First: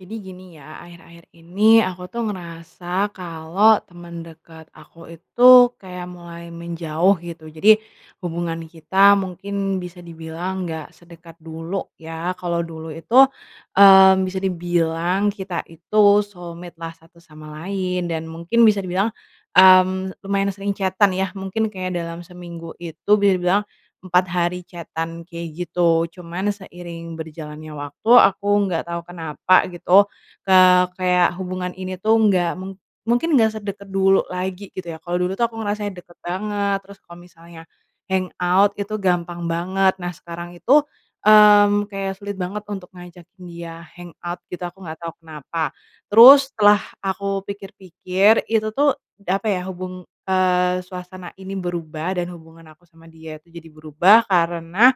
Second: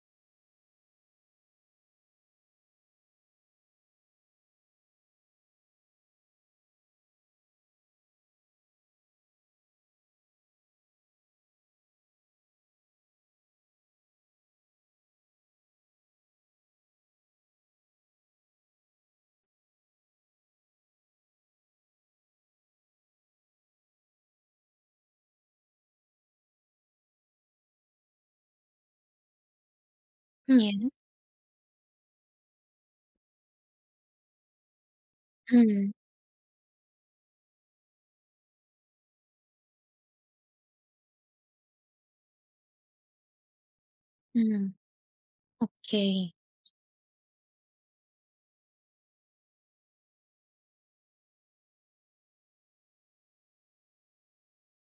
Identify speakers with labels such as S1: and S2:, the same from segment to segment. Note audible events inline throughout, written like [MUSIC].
S1: Jadi gini ya, akhir-akhir ini, aku tuh ngerasa kalo teman dekat aku itu, kayak mulai menjauh, gitu. Jadi, hubungan kita mungkin bisa dibilang nggak sedekat dulu ya, kalo dulu itu, eee, bisa dibilang kita itu soulmate-lah satu sama lain, dan mungkin bisa dibilang, mmm, lumayan sering chat-an ya, mungkin kayak dalam seminggu itu bisa dibilang, 4 hari chat-an, kayak gitu. Cuman, seiring berjalannya waktu, aku nggak tau kenapa gitu,
S2: Mmm,
S1: eee,
S2: ya.
S1: kayak hubungan ini tuh nggak mu mungkin nggak sedekat dulu lagi gitu ya, kalo dulu tuh aku ngerasanya
S2: Mmm.
S1: deket banget, terus kalo misalnya, hangout, itu gampang banget. Nah sekarang itu, mmm, kayak sulit banget untuk ngajakin dia, hangout gitu,
S2: Mmm,
S1: aku nggak tau kenapa.
S2: oke.
S1: Terus setelah aku pikir-pikir, itu tuh, apa ya, hubung eee, suasana ini berubah, dan hubungan aku sama dia itu jadi berubah karena,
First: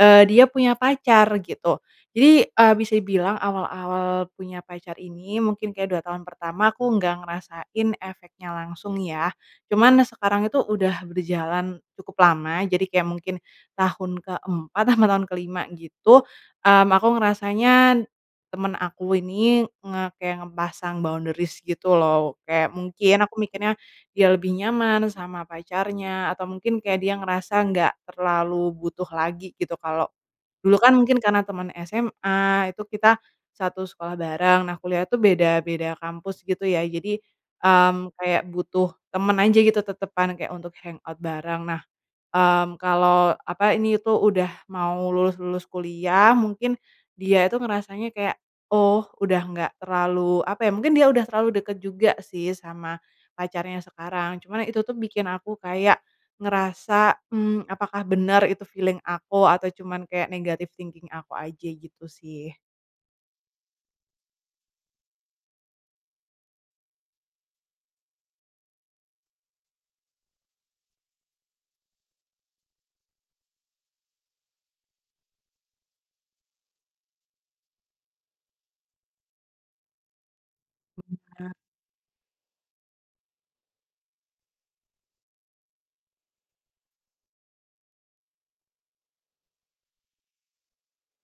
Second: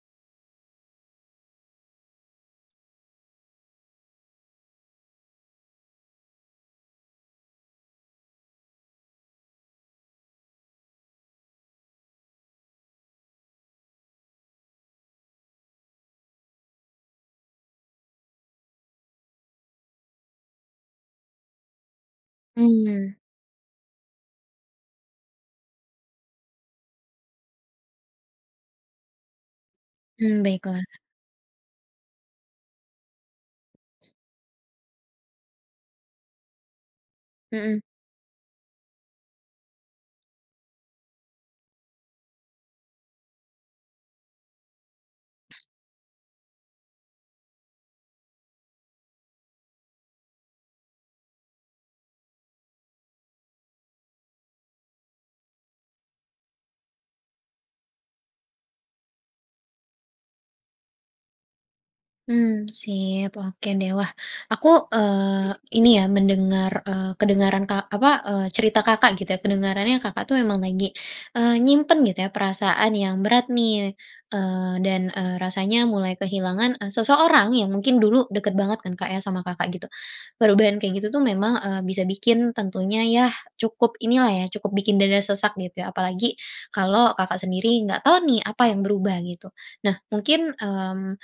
S1: eee, dia punya pacar, gitu. Jadi, eee, bisa dibilang awal-awal punya pacar ini, mungkin kayak 2 tahun pertama, aku nggak ngerasain efeknya langsung ya. Cuman sekarang itu udah berjalan, cukup lama, jadi kayak mungkin, tahun ke 4 apa tahun ke 5 gitu, mmm, aku ngerasanya, teman aku ini, nge kayak ngepasang boundaries gitu loh. Kayak mungkin,
S2: Mmm.
S1: aku mikirnya, dia lebih nyaman sama pacarnya, atau mungkin kayak dia ngerasa nggak terlalu butuh lagi gitu, kalo
S2: Mmm,
S1: dulu
S2: baiklah.
S1: kan mungkin karena teman SMA, itu kita satu sekolah bareng. Nah kuliah tuh beda beda kampus gitu ya, jadi,
S2: Mhm.
S1: mmm, kayak butuh teman aja gitu tetepan, kayak untuk hangout bareng. Nah, mmm, kalo, apa ini tuh udah mau lulus-lulus kuliah mungkin, dia itu ngerasanya kayak, oh udah nggak terlalu apa ya, mungkin dia udah terlalu dekat juga sih, sama, pacarnya sekarang. Cuma itu tuh bikin aku kayak ngerasa, mmm, apakah benar itu feeling aku, atau cuman kayak negatif thinking aku aja gitu sih.
S2: Mmm, sip. Oke deh wah, aku, eee, ini ya, mendengar, eee, kedengaran ka apa, eee, cerita Kakak gitu ya, kedengarannya Kakak itu emang lagi, eee, nyimpen gitu ya, perasaan yang berat nih. Eee, dan, eee, rasanya mulai kehilangan, e seseorang yang mungkin dulu dekat banget kan Kak ya sama Kakak gitu. Perubahan kayak gitu tuh
S1: Benar.
S2: memang, eee, bisa bikin tentunya ya, cukup inilah ya, cukup bikin dada sesak gitu ya apalagi, kalau Kakak sendiri nggak tahu nih apa yang berubah gitu. Nah, mungkin, mmm,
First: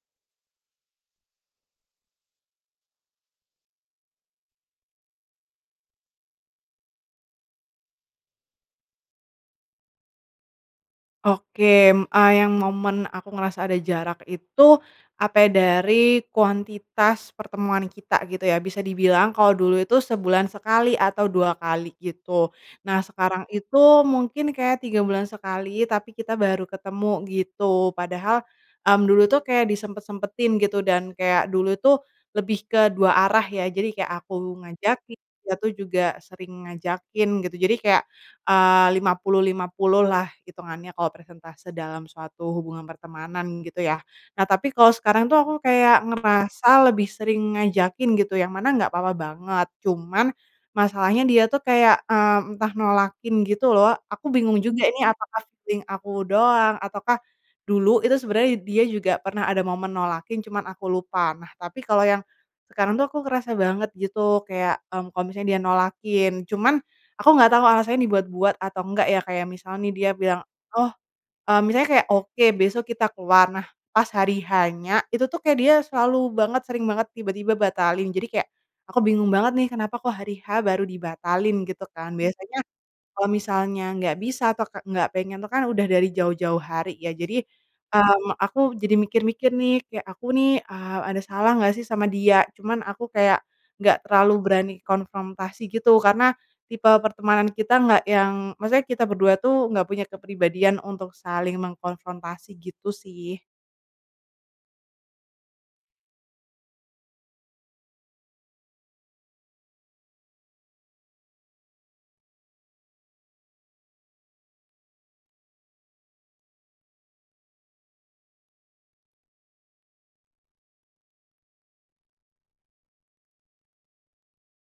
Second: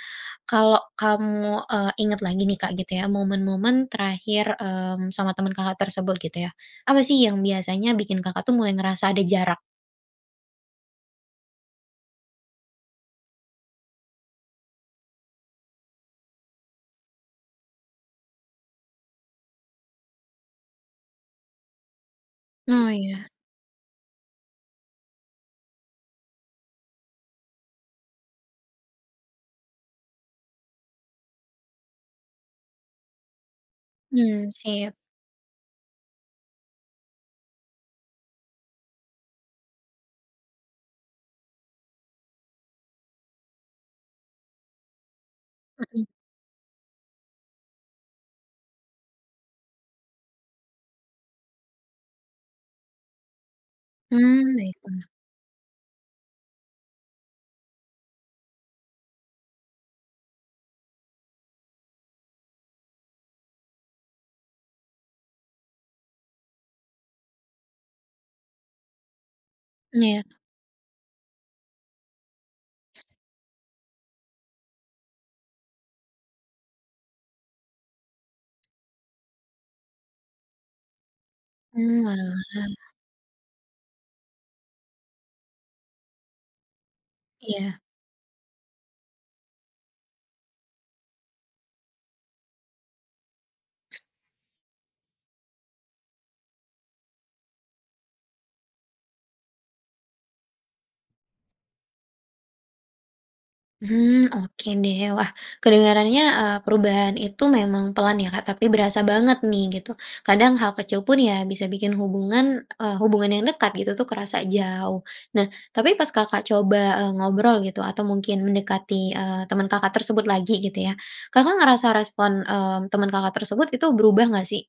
S2: kalau kamu, e ingat lagi nih Kak gitu ya, momen-momen terakhir, mmm, sama teman Kakak tersebut gitu ya, apa sih yang biasanya bikin Kakak tuh mulai ngerasa ada jarak?
S1: Oke, m eee, yang momen aku ngerasa ada jarak itu, apa ya, dari kuantitas pertemuan kita, gitu ya, bisa dibilang kalo dulu itu sebulan sekali atau dua kali gitu.
S2: Oh
S1: Nah
S2: ya.
S1: sekarang itu mungkin kayak 3 bulan sekali, tapi kita baru ketemu gitu. Padahal, mmm, dulu tuh kayak disempet-sempetin gitu, dan kayak dulu tuh, lebih ke dua arah ya, jadi kayak
S2: Mmm,
S1: aku
S2: sip.
S1: ngajakin, dia tuh juga sering ngajakin, gitu. Jadi kayak, eee, 50-50 lah hitungannya kalo persentase dalam suatu hubungan pertemanan gitu ya. Nah tapi kalo sekarang tuh aku kayak
S2: Mhm.
S1: ngerasa lebih sering ngajakin gitu, yang mana nggak apa-apa banget, cuman, masalahnya dia tuh kayak, eee, entah nolakin gitu loh. Aku
S2: Mmm,
S1: bingung juga
S2: baiklah.
S1: ini apakah feeling aku doang, ataukah, dulu itu sebenarnya dia juga pernah ada momen nolakin, cuman aku lupa. Nah tapi kalo yang, sekarang tuh aku kerasa banget gitu, kayak, mmm, kalo misalnya dia nolakin. Cuman, aku nggak tau alasannya dibuat-buat atau enggak ya, kayak misalnya nih
S2: Mmm,
S1: dia
S2: ya.
S1: bilang, "oh" eee, misalnya kayak "oke besok kita keluar". Nah, pas hari H-nya, itu tuh kayak dia selalu banget, sering banget, tiba-tiba batalin. Jadi kayak, aku bingung banget nih kenapa kok hari H baru dibatalin gitu
S2: Mmm,
S1: kan, biasanya,
S2: walah.
S1: kalau misalnya nggak bisa atau ka nggak pengen tuh kan udah dari jauh-jauh hari ya. Jadi,
S2: Iya.
S1: mmm, aku jadi mikir-mikir nih, kayak aku nih, eee, ada salah nggak sih sama dia. Cuman aku kayak, nggak terlalu berani konfrontasi gitu, karena, tipe pertemanan kita nggak yang, maksudnya kita berdua tuh, nggak punya kepribadian untuk saling mengkonfrontasi gitu sih.
S2: Hmm, oke deh. Wah, kedengarannya, eee, perubahan itu memang pelan ya Kak, tapi berasa banget nih, gitu. Kadang hal kecil pun, ya bisa bikin hubungan, eee, hubungan yang dekat gitu tuh kerasa jauh. Nah, tapi pas Kakak coba, e ngobrol gitu, atau mungkin mendekati, eee, teman Kakak tersebut lagi gitu ya, Kakak ngerasa respon, mmm, teman Kakak tersebut, itu berubah nggak sih?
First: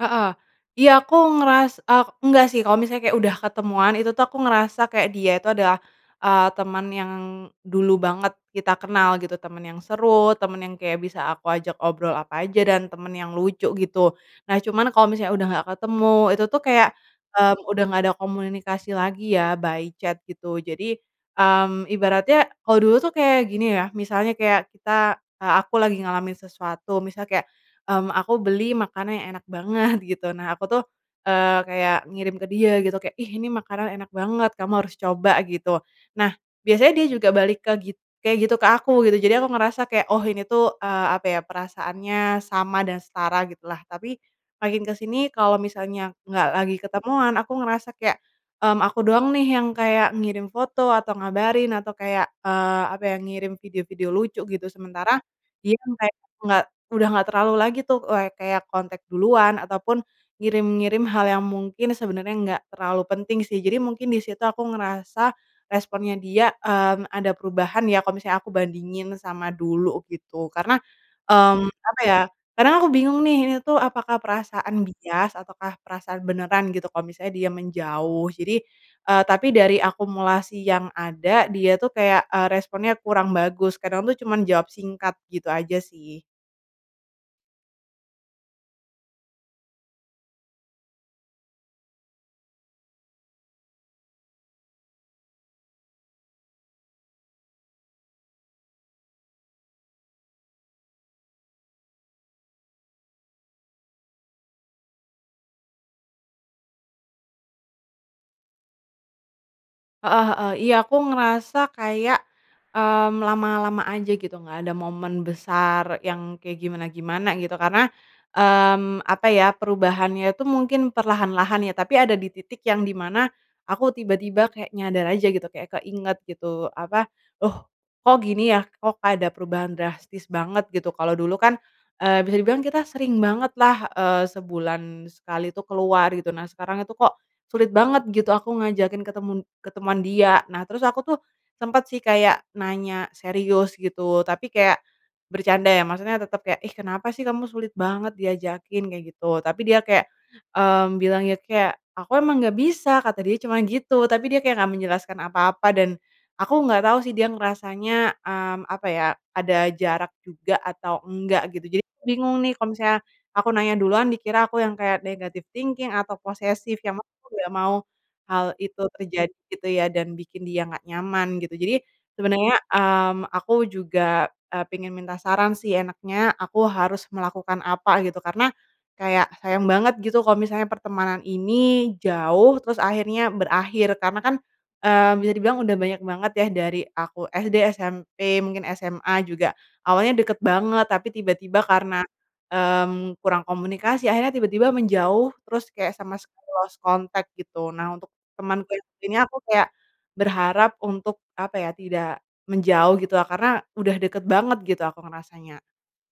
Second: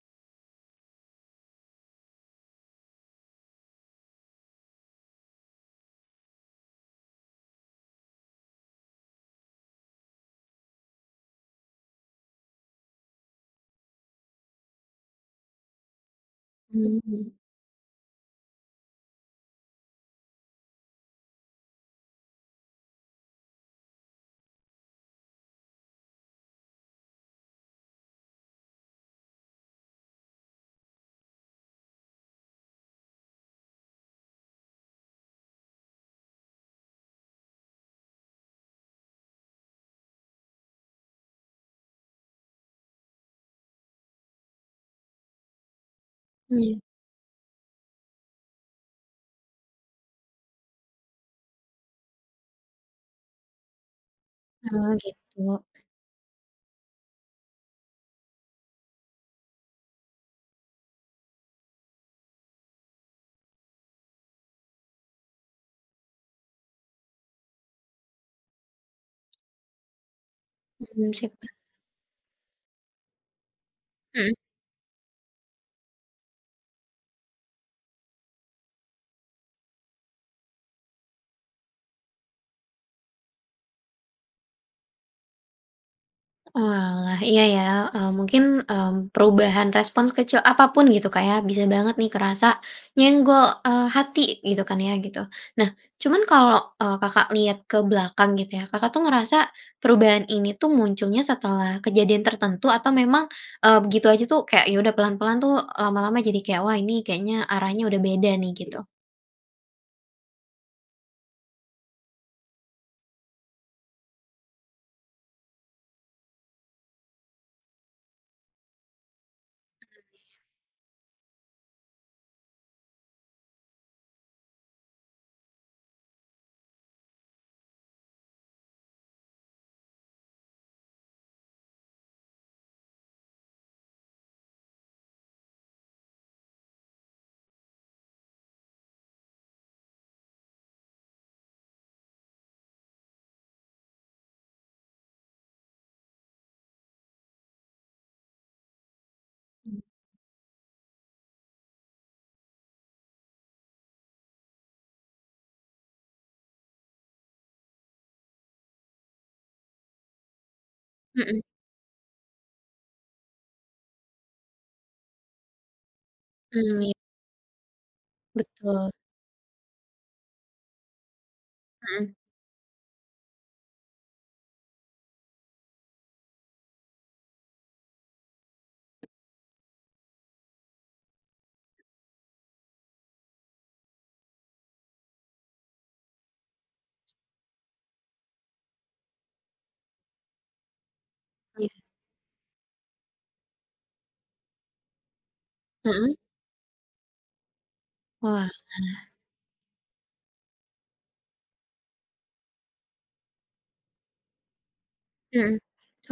S1: Heeh, iya aku ngeras ah, nggak sih, kalo misalnya kayak udah ketemuan, itu tuh aku ngerasa kayak dia itu adalah, eee, teman yang, dulu banget kita kenal, gitu. Teman yang seru, teman yang kayak bisa aku ajak obrol apa aja, dan teman yang lucu gitu. Nah cuman kalo misalnya udah nggak ketemu, itu tuh kayak,
S2: Mmm, mhm.
S1: eee, udah nggak ada komunikasi lagi ya, by chat gitu. Jadi, mmm, ibaratnya, kalo dulu tuh kayak gini ya, misalnya kayak kita, eee, aku lagi ngalamin sesuatu, misalnya kayak, mmm, aku beli makanan yang enak banget, gitu, nah aku tuh, eee, kayak ngirim ke dia gitu kayak, "ih ini makanan enak banget, kamu harus coba" gitu. Nah, biasanya dia juga balik ke gi kayak gitu ke aku gitu, jadi aku ngerasa kayak, oh ini tuh, eee, apa ya, perasaannya sama dan setara gitu lah. Tapi, makin ke sini, kalau misalnya nggak
S2: Mmm,
S1: lagi
S2: ya.
S1: ketemuan aku ngerasa kayak, mmm, aku doang nih yang kayak ngirim foto, atau ngabarin, atau kayak, eee, apa ya, ngirim video-video lucu gitu,
S2: Oh,
S1: sementara,
S2: gitu.
S1: dia kan kayak nggak, udah nggak terlalu lagi tuh, eee, kayak kontak duluan, ataupun ngirim-ngirim hal yang mungkin sebenarnya nggak terlalu penting sih. Jadi mungkin di situ aku ngerasa, responnya dia, mmm, ada perubahan ya, kalo misalnya aku bandingin sama dulu gitu. Karena,
S2: Hmm, sip.
S1: mmm, apa ya, karena aku bingung nih, ini tuh apakah
S2: Mhm.
S1: perasaan bias ataukah perasaan beneran gitu kalo misalnya dia menjauh. Jadi, eee, tapi dari akumulasi yang ada dia tuh kayak, eee, responnya kurang bagus, kadang tuh cuman jawab singkat, gitu aja sih.
S2: Oalah, iya ya, eee, mungkin, eee, perubahan respon sekecil apapun gitu Kak ya, bisa banget nih kerasa, nyenggol, eee, hati gitu kan ya, gitu. Nah cuman kalau, eee, Kakak lihat ke belakang gitu ya, Kakak tuh ngerasa perubahan ini tuh munculnya setelah, kejadian tertentu, atau memang, eee, begitu aja tuh, kayak ya udah pelan-pelan tuh, lama-lama jadi kayak, "wah ini, kayaknya arahnya udah beda nih," gitu?
S1: Heeh heeh, iya aku ngerasa kayak, mmm, lama-lama aja gitu, nggak ada momen besar yang kayak gimana-gimana gitu, karena, mmm, apa ya,
S2: Mmm,
S1: perubahannya
S2: iya.
S1: itu mungkin perlahan-lahan ya, tapi ada di titik yang di mana, aku tiba-tiba kayak nyadar aja gitu, kayak keinget gitu, apa, loh, kok gini ya, kok ada perubahan drastis banget, gitu. Kalo dulu kan, eee, bisa dibilang kita sering banget lah, eee, sebulan sekali itu keluar gitu. Nah sekarang itu kok, sulit banget gitu aku ngajakin ketemen ketemuan dia, nah terus aku tuh, sempet sih kayak nanya serius gitu, tapi kayak bercanda ya, maksudnya tetap kayak, "ih kenapa sih kamu sulit banget diajakin." kayak gitu. Tapi dia
S2: Mmm.
S1: kayak, mmm, bilang ya kayak, "aku emang nggak bisa." kata dia cuma gitu, tapi dia kayak nggak menjelaskan apa-apa dan, aku nggak tau sih dia ngerasanya, mmm, apa ya, ada jarak juga atau
S2: Mhm.
S1: enggak gitu. Jadi, bingung nih kalo misalnya, aku nanya duluan dikira aku yang kayak negatif thinking atau posesif,
S2: Mmm, ya.
S1: yang mana aku nggak mau, hal itu
S2: Betul.
S1: terjadi gitu ya, dan bikin dia nggak nyaman gitu. Jadi,
S2: Mhm.
S1: sebenarnya, mmm, aku juga, eee, pengen minta saran sih enaknya, aku harus melakukan apa gitu, karena kayak sayang banget gitu kalo misalnya pertemanan ini jauh, terus akhirnya berakhir. Karena kan, eee, bisa dibilang udah banyak banget ya dari aku SD, SMP, mungkin SMA juga, awalnya deket banget, tapi tiba-tiba
S2: Iya.
S1: karena, mmm, kurang komunikasi akhirnya tiba-tiba menjauh, terus kayak
S2: Mhm.
S1: sama lost contact gitu. Nah untuk
S2: Oalah.
S1: temanku yang ini aku kayak, berharap untuk, apa ya, tidak menjauh gitu lah, karena udah deket banget gitu aku
S2: Mhm,
S1: ngerasanya.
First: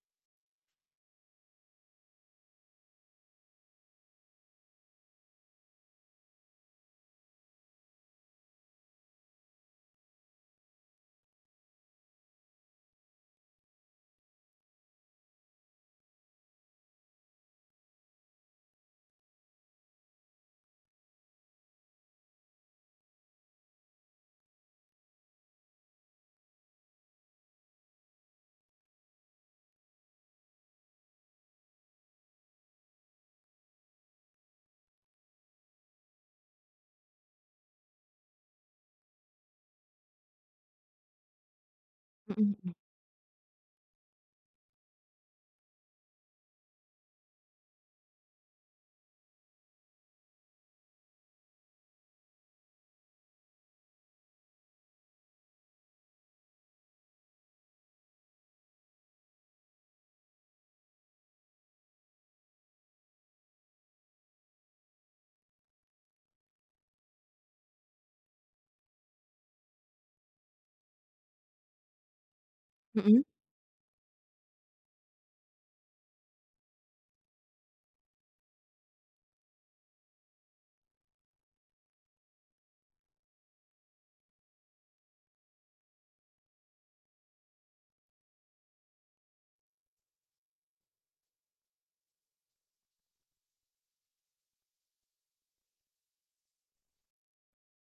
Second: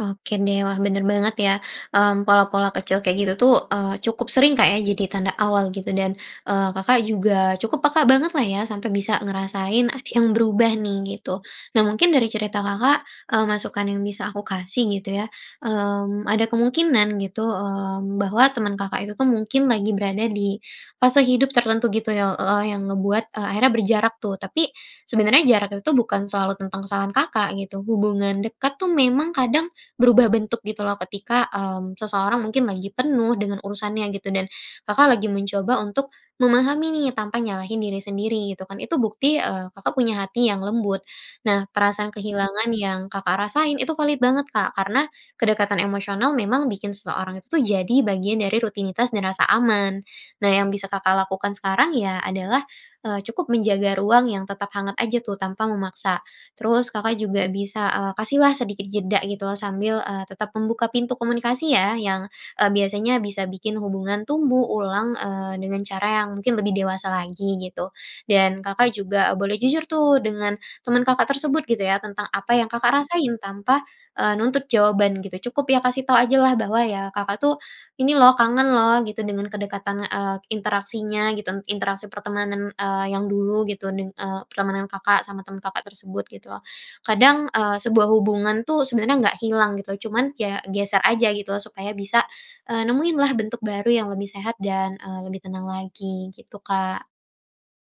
S2: oke deh, wah, benar banget ya, mmm, pola-pola kecil kayak gitu tuh, eee, cukup sering Kak ya, jadi tanda awal gitu. Dan, eee, Kakak juga cukup peka banget lah ya, sampai bisa ngerasain ada yang berubah nih, gitu. Nah mungkin dari cerita Kakak, eee, masukan yang bisa aku kasih gitu ya, mmm, ada kemungkinan gitu, mmm, bahwa, teman Kakak itu tuh mungkin lagi berada di fase hidup tertentu gitu ya, e eee, yang ngebuat, eee, akhirnya berjarak tuh, tapi, sebenarnya jarak itu tuh bukan selalu tentang kesalahan Kakak, gitu. Hubungan dekat tuh memang kadang, berubah bentuk gitu loh, ketika, mmm, seseorang mungkin lagi penuh dengan urusannya gitu. Dan, Kakak lagi mencoba untuk memahami nih, tanpa nyalahin diri sendiri gitu kan, itu bukti, eee, Kakak punya hati yang lembut. Nah perasaan
S1: Mhm
S2: kehilangan
S1: mhm.
S2: yang Kakak rasain, itu valid banget Kak, karena, kedekatan emosional memang bikin seseorang itu tuh jadi bagian dari rutinitas dan rasa aman. Nah, yang bisa Kakak lakukan sekarang, ya, adalah, eee, cukup menjaga ruang yang tetap hangat aja tuh, tanpa memaksa. Terus Kakak juga bisa, eee, kasihlah sedikit jeda gitu loh, sambil, eee, tetap membuka pintu komunikasi ya, yang, eee, biasanya bisa bikin hubungan tumbuh ulang, eee, dengan cara yang mungkin lebih dewasa lagi, gitu. Dan, Kakak juga boleh jujur tuh dengan, teman Kakak tersebut gitu ya, tentang apa yang Kakak
S1: Mhm.
S2: rasain, tanpa, eee, nuntut jawaban gitu. Cukup ya kasih tau ajalah, bahwa ya, Kakak tuh, ini loh, kangen loh gitu dengan kedekatan, eee, interaksinya gitu, interaksi pertemanan, eee, yang dulu gitu, dan, eee, pertemanan Kakak sama teman Kakak tersebut, gitu loh. Kadang, eee, sebuah hubungan tuh sebenarnya nggak hilang gitu, cuman, ya geser aja gitu, supaya bisa, eee, nemuin lah bentuk baru yang lebih sehat dan, eee, lebih tenang lagi, gitu, Kak.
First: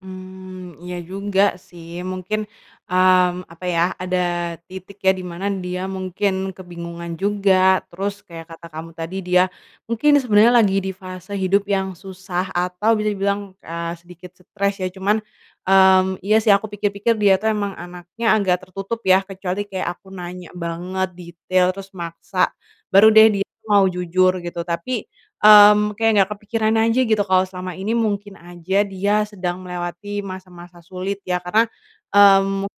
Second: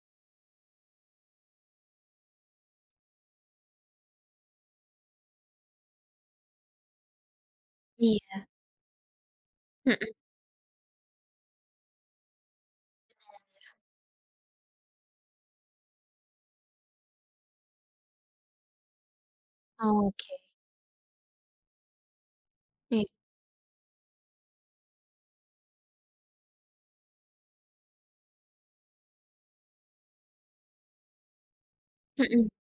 S1: Mmm, iya juga sih, mungkin, mmm, apa ya, ada titik ya, di mana dia mungkin kebingungan juga, terus
S2: Iya.
S1: kayak kata kamu tadi dia,
S2: Mhm.
S1: mungkin sebenarnya lagi di fase hidup yang susah atau bisa dibilang,
S2: [UNINTELLIGIBLE]
S1: eee, sedikit stres ya. Cuman, mmm, iya sih aku pikir-pikir dia tuh emang anaknya agak tertutup ya, kecuali kayak aku
S2: Oke.
S1: nanya banget, detail, terus maksa,
S2: Oke.
S1: baru deh dia mau jujur gitu. Tapi, mmm, kayak nggak kepikiran aja gitu, kalau selama ini mungkin aja dia sedang melewati masa-masa sulit ya, karena,
S2: Mhm.
S1: mmm, mungkin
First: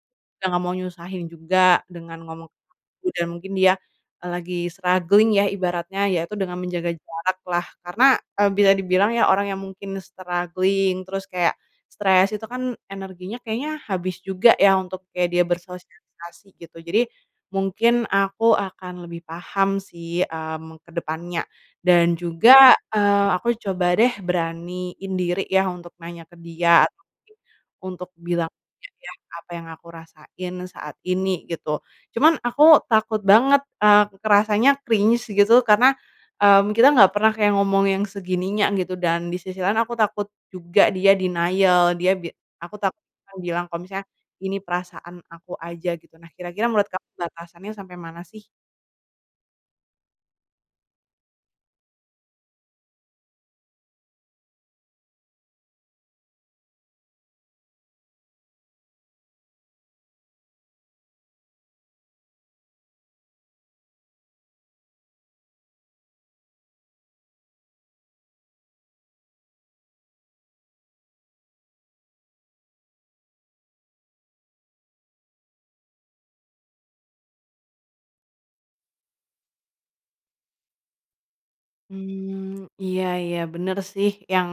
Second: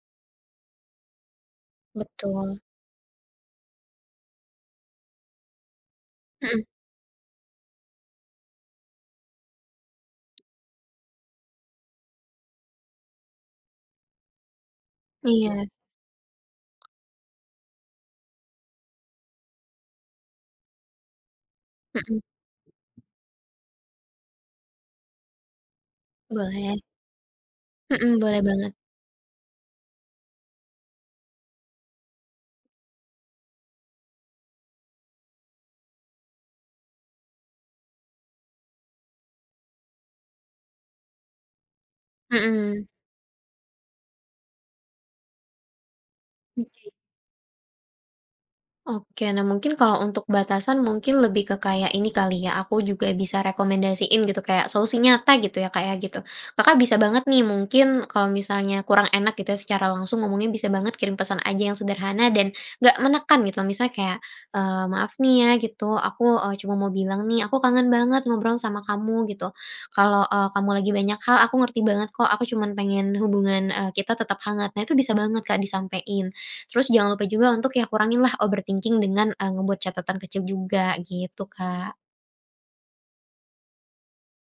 S1: nggak mau nyusahin juga, dengan ngomong ke
S2: Betul.
S1: aku, dan mungkin dia, eee, lagi struggling ya ibaratnya, ya itu dengan
S2: Mhm.
S1: menjaga jarak lah, karena, eee, bisa dibilang ya, orang yang mungkin struggling, terus kayak, stres, itu kan energinya kayaknya habis juga ya, untuk kayak dia
S2: Iya.
S1: bersosialisasi gitu. Jadi, mungkin aku akan lebih paham sih, mmm, ke depannya. Dan
S2: Mhm.
S1: juga, eee, aku coba deh beraniin diri ya, untuk nanya ke
S2: Boleh.
S1: dia, atau mungkin untuk
S2: Mhm, boleh
S1: bilang
S2: banget.
S1: ke dia apa yang aku rasain saat ini, gitu. Cuman aku takut banget, eee, kerasanya cringe gitu karena, mmm, kita nggak pernah kayak ngomong yang segininya gitu dan, di sisi lain aku takut juga dia denial, dia bi aku
S2: Mhm.
S1: takut bilang kalo misalnya, ini perasaan aku aja gitu. Nah kira-kira, menurut
S2: Oke.
S1: kamu batasannya sampai mana sih?
S2: Oke, nah mungkin kalau untuk batasan mungkin lebih ke kayak ini kali ya, aku juga bisa rekomendasiin gitu, kayak solusi nyata gitu ya Kak ya, gitu. Kakak bisa banget nih, mungkin kalau misalnya kurang enak gitu ya secara langsung ngomongnya bisa banget kirim pesan aja yang sederhana, dan, nggak menekan gitu. Misalnya kayak, eee, maaf nih ya gitu, aku, eee, cuma mau bilang nih, aku kangen banget ngobrol sama kamu, gitu. Kalau, eee, kamu lagi banyak hal, aku ngerti banget kok aku cuman pengen hubungan, eee, kita tetap hangat. Nah itu bisa banget Kak disampein, terus jangan lupa juga untuk ya kurangin lah overthinking dengan, eee, ngebuat catatan kecil juga, gitu, Kak.
S1: Mmm, iya iya benar sih, yang,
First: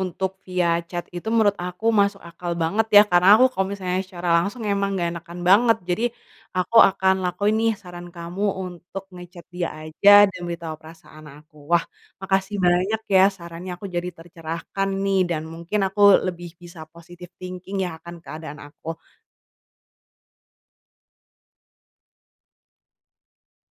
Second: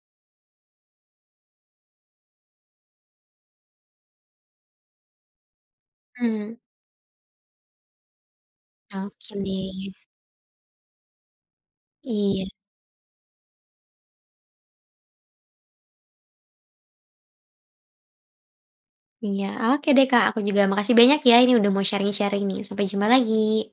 S1: untuk via chat itu menurut aku masuk akal banget ya, karena aku kalau misalnya secara langsung emang nggak enakan banget. Jadi,
S2: Mmm.
S1: aku akan lakuin nih, saran kamu untuk
S2: Oke
S1: nge-chat dia
S2: deh.
S1: aja, dan beritahu perasaan aku. Wah,
S2: Iya.
S1: makasih banyak ya sarannya, aku jadi tercerahkan nih, dan mungkin aku lebih bisa positive thinking ya akan keadaan aku.
S2: Iya, oke deh Kak, aku juga makasih banyak ya, ini udah mau sharing-sharing nih, sampai jumpa lagi.